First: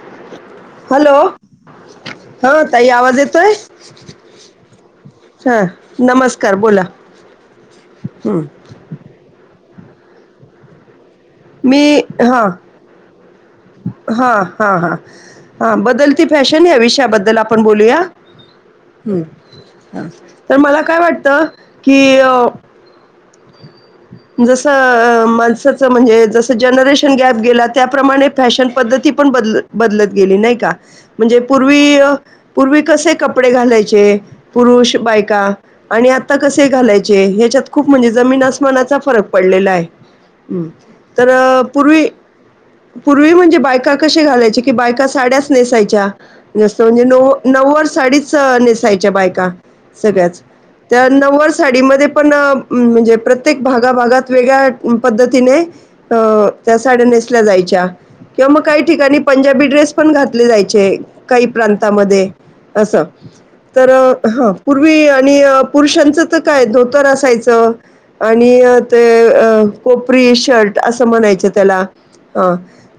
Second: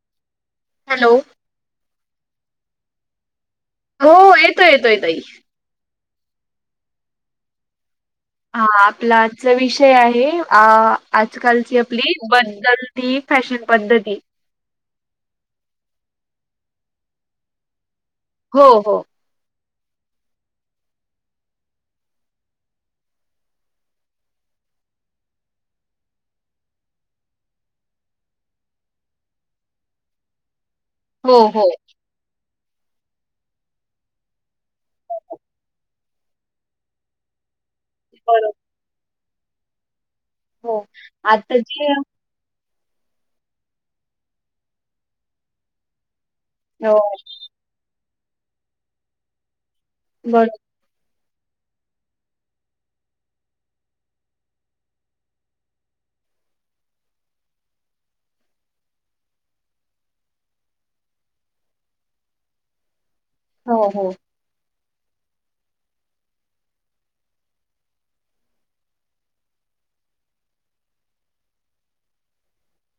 [inaudible] Hello हो ताई आवाज येतोय. हो येतो येतोय ताई हा नमस्कार बोला हं. हा आपला आजचा विष आहे अ मी हा फॅशन पद्धती. हा हा हा हा बदल फॅशन या विषयाबद्दल आपण बोलूया. हो हो ह तर मला काय वाटतं की अ जस अ माणसाच म्हणजे जस जनरेशन गॅप गेला त्याप्रमाणे फॅशन पद्धती पण बद बदलत गेली नाही का हो म्हणजे हो. पूर्वी पूर्वी कसे कपडे घालायचे पुरुष बायका आणि आता कसे घालायचे ह्याच्यात खूप म्हणजे ज बरोबर फरक पडलेला आहे हम् हो तर आताची पूर्वी पूर्वी म्हणजे बायका कशी घालायची कि बायका साड्यास नेसायच्या जसं हो म्हणजे न नव्व साडी च नेसायच्या बायका सगळ्याच बरोबर त्या नव्व साडीमध्ये पण म्हणजे प्र प्रत्येक भागा भागात वेगळ्या पद्धतीने अ त्या साड्या नेसल्या जायच्या किंवा मग काही ठिकाणी पंजाबी ड्रेस पण घातले जायचे काही प्रांतामध्ये असं हो तर हो. हा पूर्वी आणि पुरुषांचं तर काय धोतर असायचं आणि ते कोपरी शर्ट असं म्हणायचं त्याला अ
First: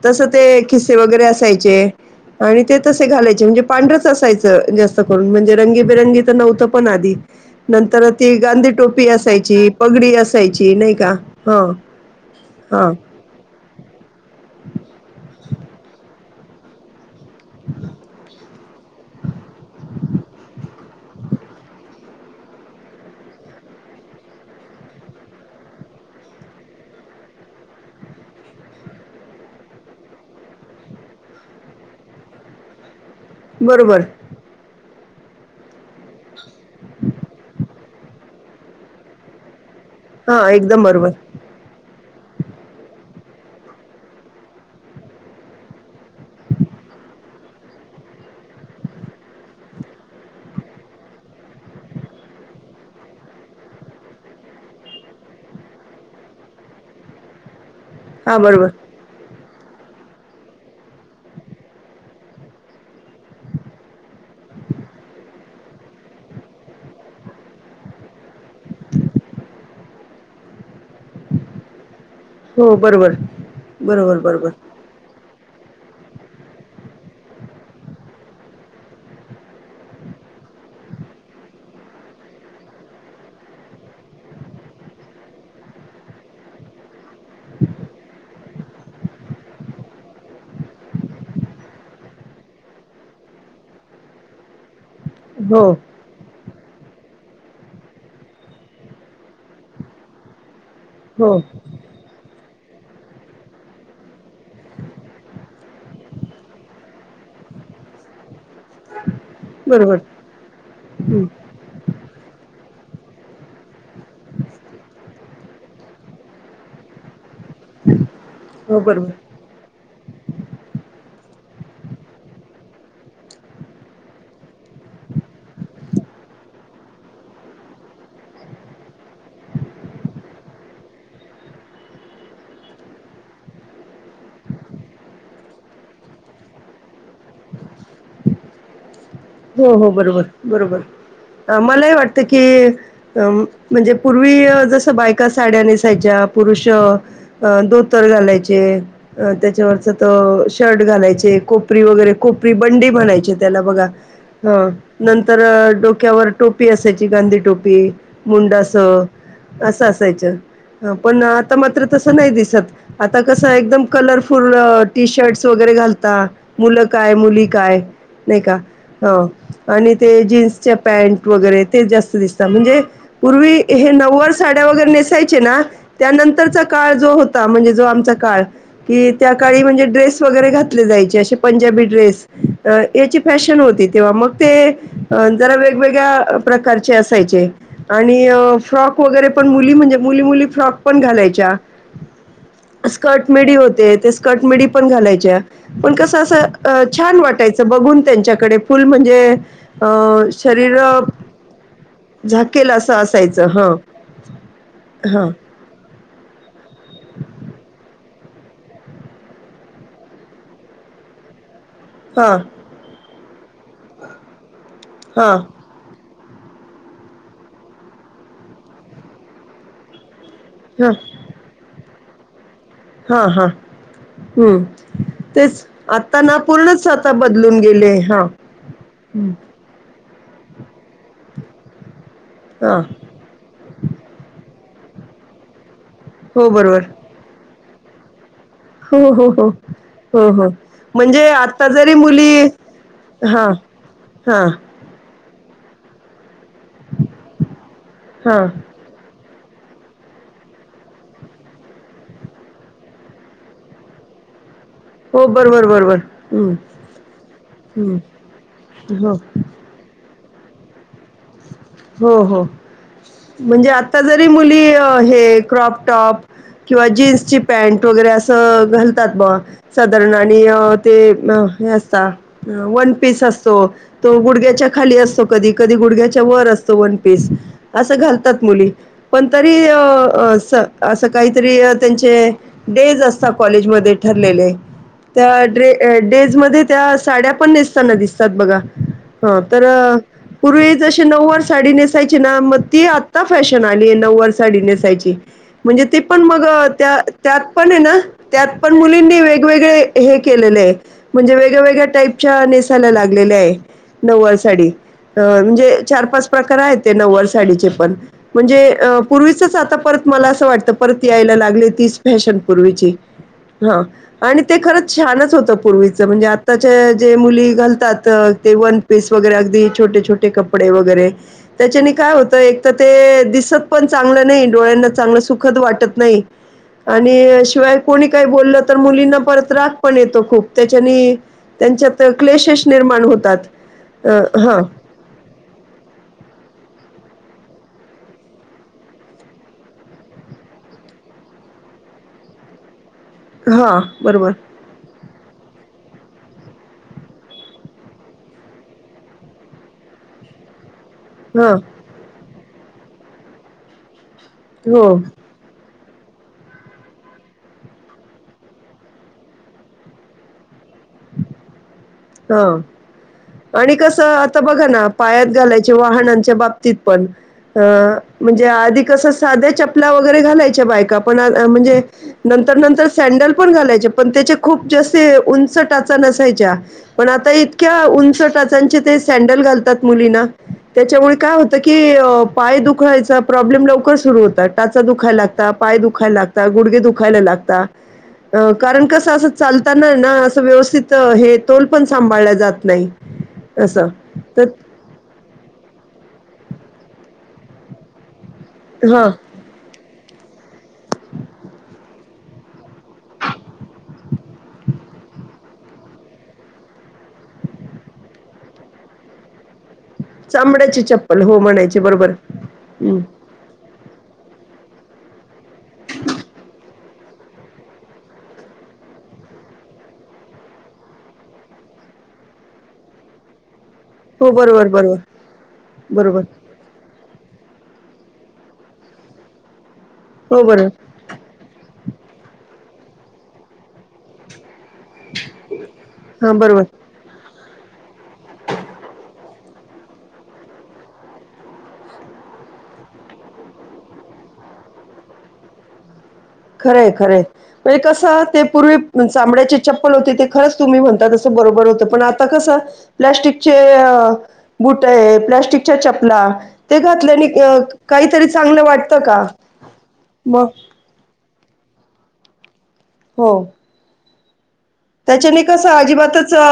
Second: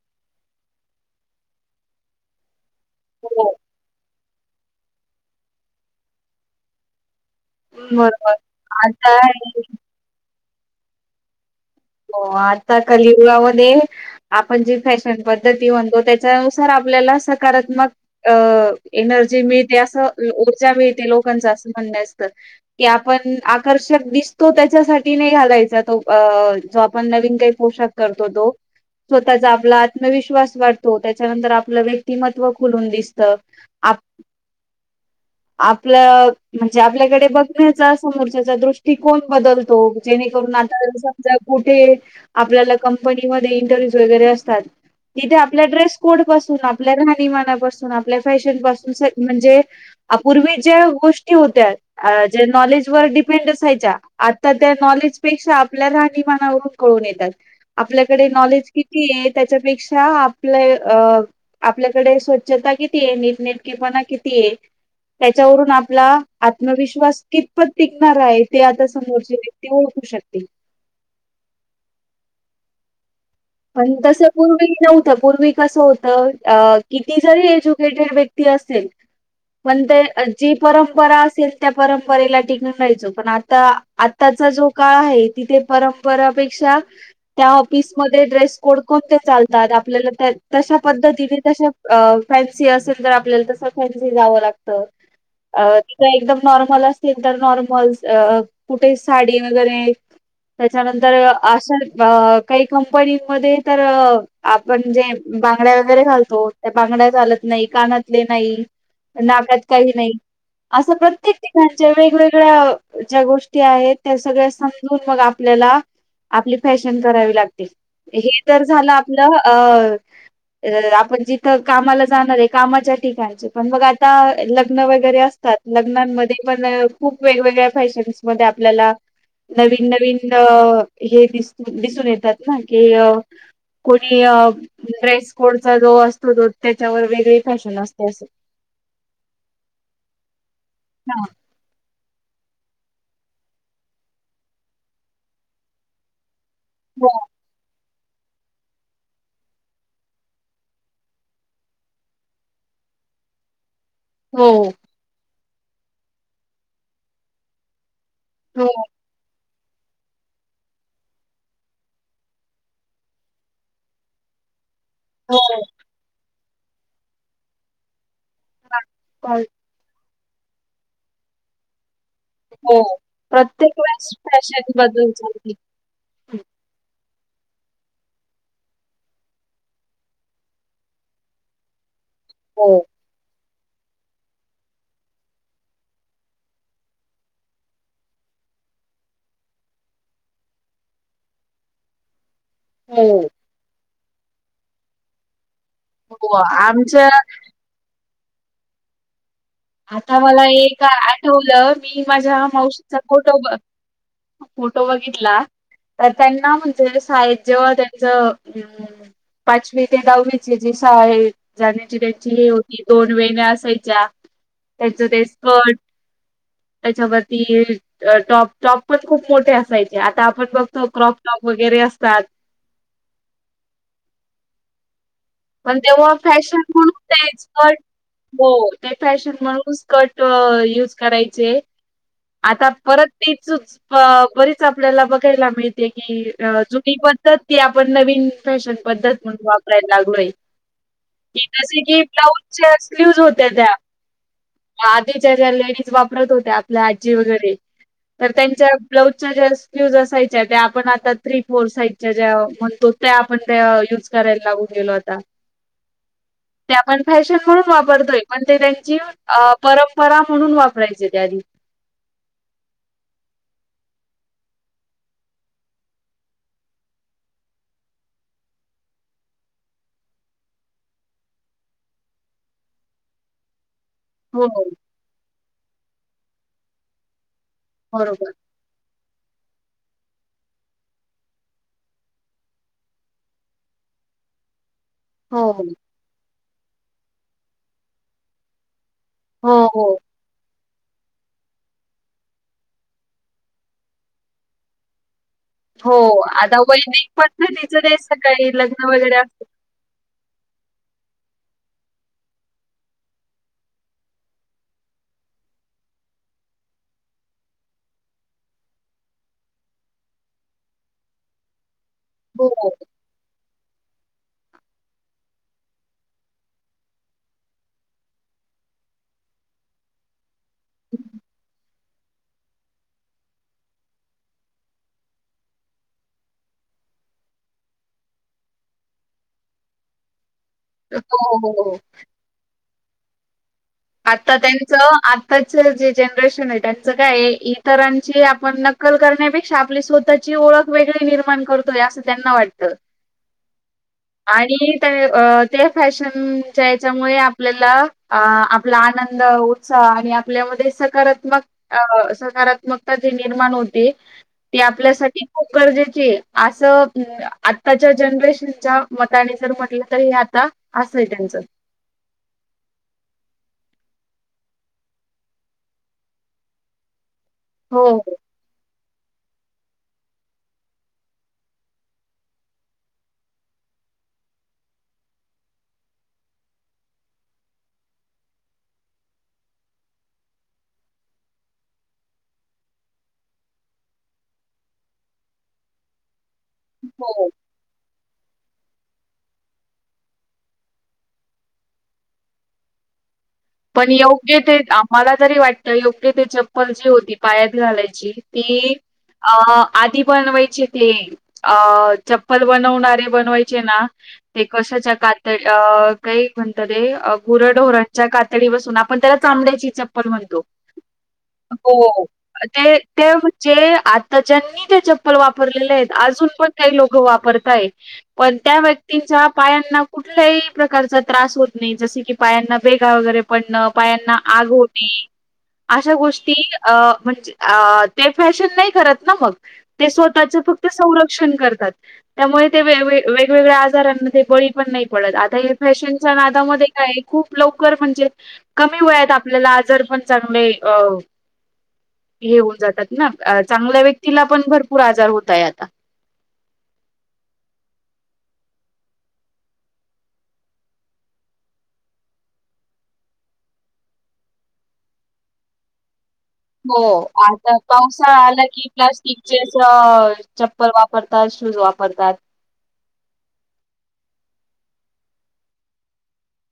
तस ते खिस्से वगैरे असायचे आणि ते तसे घालायचे हो. म्हणजे पांढरच असाचं जास्त करून म्हणजे रंगी बिरंगी तर नव्हतं पण आधी नंतर बरोबर ती गांधी टोपी आता असायची असायची नाही का हां, हो आता हां. कलियुगामध्ये आपण जी फॅशन पद्धती म्हणतो त्या त्यानुसार आपल्याला सकारात्मक अ एनर्जी मिळते असं ऊर्जा मिळते लोकांच असं म्हणण्यास की आपण आकर्षक दिसतो त्याच्यासाठी नाही घालायचा तो अ जो आपण नवीन काही पोशाख करतो तो स्वतःचा आपला आत्मविश्वास वाटतो त्याच्यानंतर आपलं व्यक्तिमत्व खुलून दिसतो तर आप बरोबर. आपलं म्हणजे आपल्याकडे बघण्याचा समोरच्या दृष्टिकोन बदल तो हां, जेणेकरून एकदम आता बरोबर. समजा ते आपल्याल कम इंटरव्यू वगैरे असतात तिथे आपल्या ड्रेस कोड पासून आपल्या राणी मानापासून आपल्या फॅशन पासून म्हणजे पूर्वी जे गोष्टी होतात जे नॉलेज वर डिपेंड असायच्या आता त्या नॉलेज पेक्षा आपल्या राहणीमान मानावरून कळून येतात आपल्याकडे हां, बरोबर. नॉलेज किती आहे त्याच्यापेक्षा आपले अ आपल्याकडे स्वच्छता किती आहे नीटनेटकेपणा किती आहे त्याच्यावरून आपला आत्मविश्वास कितपत टिकणार आहे ते आता समोरचे व्यक्ती ओळखू शकतील हो बरोबर पण बरोबर, तस बरोबर. पूर्वी नव्हत्या पूर्वी कसं होतं अ किती जरी एज्युकेटेड व्यक्ती असेल पण ते जी परंपरा असेल त्या परंपरेला टिकून राहायचो पण आता आताचा जो काळ आहे तिथे परंपरापेक्षा त्या ऑफिसमध्ये ड्रेस कोट कोणते चालतात आपल्याला त्या तशा पद्धतीने तश्या फॅन्सी असेल तर आपल्याला तस फॅन्सी घ्यावं लागत. हो, अ तिथं एकदम नॉर्मल असेल तर नॉर्मल कुठे साडी वगैरे त्याच्यानंतर हो. अशा अ कंपनी मध्ये तर आपण जे बांगड्या वगैरे घालतो त्या बांगड्या चालत नाही कानातले नाही. नाकात काही बरोबर. नाही असं हं. प्रत्येक ठिकाणच्या वेगवेगळ्या ज्या गोष्टी आहेत त्या सगळ्या समजून मग आपल्याला आपली फॅशन करावी लागते. हे जर हो झालं बरोबर आपलं अ आपण जिथं कामाला जाणार आहे. कामाच्या ठिकाणचे पण मग आता लक लग्न वगैरे असतात लग्नांमध्ये पण खूप वेगवेगळ्या फॅशन्स मध्ये आपल्याला नवीन नवीन हे दिस दिसून येतात. होय अ कोणी अ ड्रेस कोटचा जो असतो तो त्याच्यावर वेगळी फॅशन असते अस. हो हो बरोबर बरोबर मलाही वाटत की कि म्हणजे पूर्वी जसं बायका साड्या नेसायच्या. पुरुष अ हो धोत धोतर घालायचे त्याच्यावरच त शर्ट घालायचे कोपरी वगैरे कोपरी बंडी म्हणायचे त्याला बघा. हा हो नंतर तर डोक्यावर टोपी असायची गांधी टोपी हो मुंडस. असं असायचं पण आता मात्र तसं नाही दिसत आता कसं एकदम कलरफूल्ल टी हो शर्ट्स वगैरे घालतात. मुलं काय मुली काय नाही का? हा, हो कॉल आणि ते जीन्सच्या पॅन्ट वगैरे ते जास्त दिसतात हो म्हणजे पूर्वी प्रत्येक हे वेळेस नवारी साड्या फॅशन वगैरे बदल नेसायचे झाली ना त्यानंतरचा काळ जो म्हणजे जो आमचा काळ की त्या काळी म्हणजे ड्रेस वगैरे घातले जायचे असे पंजाबी ड्रेस हो अ येची फॅशन होती. तेव्हा मग ते जरा वेगवेगळ्या प्रकारचे असायचे आणि फ्रॉक वगैरे पण मुली म्हणजे मुली मुली फ्रॉक पण घालायच्या. हो स्कर्ट मिडी होते. ते स् कटमिडी पण घालायच्या. पण कस हो असं आमच्या छान वाटायचं बघून. त्यांच्याकडे फुल म्हणजे अ, आता मला शरीर एक आठवलं मी माझ्या झाकेल असं मावशीचा फोटो असायचं बघ. हां, फोटो हां, बघितला तर त्यांना म्हणजे शाळेत जेव्हा त्यांचं हम्म पाचवी ते दहावीची जी शाळेत जाण्याची त्यांची हां, हे होती दोन वेण्या असायच्या त्यांच ते हां, स्कट त्याच्यावरती टॉप टॉप पण खूप मोठे असायचे आता आपण बघतो क्रॉप टॉप वगैरे अस सात हा हा हम्म पण तेव्हा फॅशन म्हणून ते बदलून स्कट गेले हां, हो ते हं, फॅशन म्हणून स्कट युज करायचे. आता हां, परत तेच बरीच आपल्याला बघायला मिळ ते की हो बरोबर. जुनी पद्धत ते आपण नवीन फ्‌‌शन हो, पद्धत हो, म्हण हो, वापरायला हो, लागलोय. म्हणजे की आता जसे जरी की मुली ब्लाऊजच्या स्लीव्हज हा होत्या त्या हा लेडीज वापरत होत त्या आपल्या आजी वगैरे तर हां, त्यांच्या ब्लाउज ज्या स्लिव्हज् असायच्या त्या आपण आता थ्री फोर साईजच्या ज्या म्हणतो त्या आपण त्या युज करायला लागू. गेलो आता हो बरोबर, बरोबर. हं, ते आपण फॅशन म्हणून हं, वापरतोय पण ते त्यांची हो, परंप, बरा म्हणून वापरायचे हो हो म्हणजे आ आता जरी मुली हे क्रॉप टॉप किंवा जीन्सची पॅन्ट वगैरे असं घालतात म साधारण आणि ते हे असत वन पीस असतो. तो हो, हो. गुडग्याच्या खाली असतो कधी कधी गुडघ्याच्या वर असतो वन पीस. असं बरोबर. घालतात मुली पण तरी असं काहीतरी त्यांचे डेज असतात कॉलेजमध्ये ठरलेले. हो, त्या हो. डेजमध्येध्ये त्या साड्या पन नेसताना दिसतात बघा हा हो, तर हो. पूर्वी जशी नऊवार साडी नेसायची ना, मग ती आत्ता फॅशन आली आहे नऊवार साडी नेसायची. म्हणजे हो ते पण मग आता त्या वैदिक त्यात पण आहे पद्धतीचं ते ना त्यात सकाळी पण लग्न वगैरे मुलींनी असतं. वेगवेगळे हे केलेले आहे. म्हणजे वेगवेगळ्या टाईपच्या नेसायला लागलेल्या आहे नऊवारी साडी म्हणजे चार पाच प्रकार आहेत ते नववारी साडीचे पण म्हणजे, पूर्वीचच आता परत मला असं वाटत परत यायला लागले ती फॅशन हो, हो, पूर्वीची हा आणि ते खरंच छानच होतं पूर्वीचं म्हणजे आत्ताच्या जे मुली घालतात ते वन पीस वगैरे अगदी छोटे छोटे कप पडे वगैरे त्याच्याने काय होतं एक तर ते दिसत पण चांगलं नाही, डोळ्यांना चांगलं सुखद वाटत नाही आणि शिवाय कोणी काही बोललं तर मुलींना परत राग पण येतो खूप. त्याच्यानी हो, हो, हो. त्यांच्यात क्लेशश निर्माण होत तात. आता त्यांचं आता ताच जे जनरेशन आहे त्यांचं काय इतरांची आपण नक्कल करण्यापेक्षा आपली स्वतःची ओळख वेगळी निर्माण करतोय असं त्यांना वाटत. हां, बरोबर. आणि ते अ ते फॅशनच्या याच्यामुळे आपल्याला आपला आनंद उत्साह आणि आपल्यामध्ये सग सकारात्मक हां. अ सकारा त्मक निर्माण होते. ते हो. आपल्यासाठी खूप गरजेची असं आताच्या जनरेशनच्या मताने जर म्हटलं तर हे आता असय त्यांच. हा आणि कसं आता बघा ना पायात घालायचे वाहनांच्या बाबतीत पण अ हो हो म्हणजे आधिक कस साध्या चपल्या वगैरे घालायच्या, बायका पण म्हणजे नंतर नंतर सँडल पण घालायच्या पण त्याच्या खूप जास्त उंच टाचा नसायच्या. पण आता इतक्या उंच टाचांचे ते सँडल घालतात मुलींना त्याच्यामुळे काय होतं की पाय दुखायचा प्रॉब्लेम लवकर सुरु होतात, टाचा दुखायला लागतात, पाय दुखायला लागत गुडगे दुखायला हो. लागतात. अ कारण कसं असं चालताना ना असं व्यवस्थित हे तोल पण सांभाळ जात नाही. असं पण योग्य तर ते आम्हाला जरी वाटत योग्य ते चप्पल जी होती पायात घालायची. ती हा अ आधी बनवायचे ते अ चप्पल बनवणारे बनवायचे ना ते कशाच्या कात काही म्हणतात ते गुराढोऱ्यांच्या कात तडी पासून आपण त्याला चांमड्याची चप् प्पल म्हणतो. चांबड्याची चप्पल हो म्हणायची हो बरोबर ते हं. जे आताच्या ते चपल वाप रलेले आहेत अजून पण काही लोक वा परताहेत. पण त्या व्यक्तींच्या पायांना कुठल्याही प्रकारचा त्रास होत नाही जस की पायांना भेगा वगैरे पण पायांना हो आग बरोबर होणे बरोबर अशा बरोबर गोष्टी अ म्हणजे अ ते फॅशन नाही करत ना मग. ते स्वतःच हो फक्त बरोबर संरक्षण करतात त्यामुळे. ते वेळ वे वेगवेगळ्या आजारांमध्ये बळी. पण नाही पडत आता हे फॅशनच्या हां बरोबर नादामध्ये काय खूप लवकर म्हणजे. कमी वयात आपल्याला आजार पण चांगले अ हे होऊन जातात ना चांगल्या व्यक्तीला पण भरपूर आजार होतय आता. खरंय खरंय म्हणजे कस ते पूर्वी चांमड्याचे चप्पल होते ते खरंच तुम्ही म्हणताात असं बरोबर होतं पण आता कसं प्लस्टिकचे अ बुट हे प्लास्टिकच्या चप हो आता पावसाळा काहीतरी आला चांगलं की वाटतं का? प्लास्टिकचे च अ मग चप्पल वापरता. श [unintelligible] वापरतात. हो. त्याच्याने कस अजिबातच अ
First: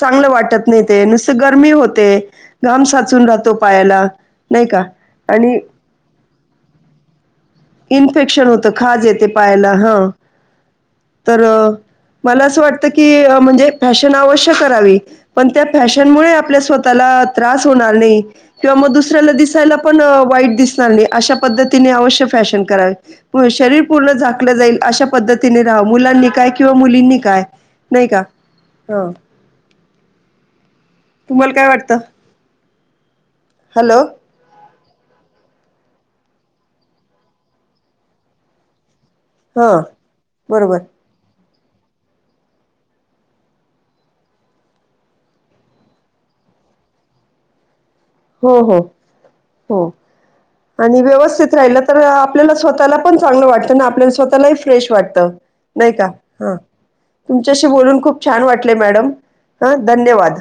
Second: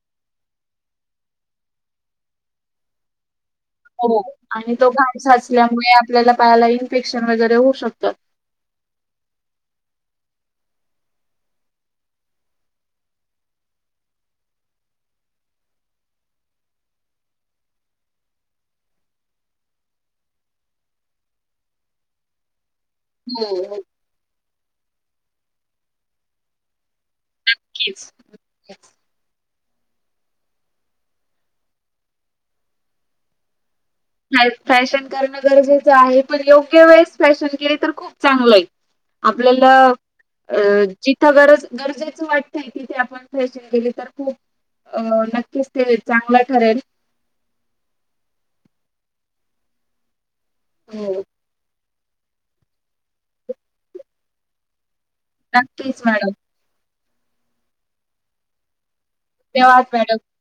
चांगलं वाटत नाही ते नुसत गरमी होते घाम साचून राहतो. पायाला, हो नाही आणि का? तो घाम आणि साचल्यामुळे आपल्याला पायाला इन्फेक्शन वगैरे होऊ शकतं. इन्फेक्शन होतं खाज येते पायाला हा. तर मला अस वाटत की म्हणजे अ फॅशन अवश्य करावी पण त्या फॅशनमुळे आपल्या स्वतःला त्रास होणार नाही किंवा मग दुसऱ्याला दिसायला पण अ वाईट दिसणार नाही अशा पद्धतीने अवश्य फॅश त्यान कराय. प हो शरीर पूर्ण झा [unintelligible] जाईल अशा पद्धतीने राहा मुलांनी काय किंवा मुलींनी काय नाही नक्कीच. का ह. तुम्हाला काय वाटतं. हॅलो. फॅशन करणं गरजेचं आहे पण योग्य वेळेस फॅशन केले तर खूप चांगलं हे. हा आपल्याला अ बरोबर जिथं गरज गरजेचं वाटत तीथे आपण फॅशन गेली तर खूप अ नक्कीच ते चांगलं ठरेल. हो हो. हो. आणि हो. व्यवस्थित राहिलं. तर आपल्याला स्वतःला पण चांगलं वाटतं ना आपल्याला स्वतःलाही फ्रेश वाटतं. त नाही नक्कीच का मॅडम ह. तुमच्याशी बोलून खूप छान वाटले मॅडम. हां तेवाद मॅडम. धन्यवाद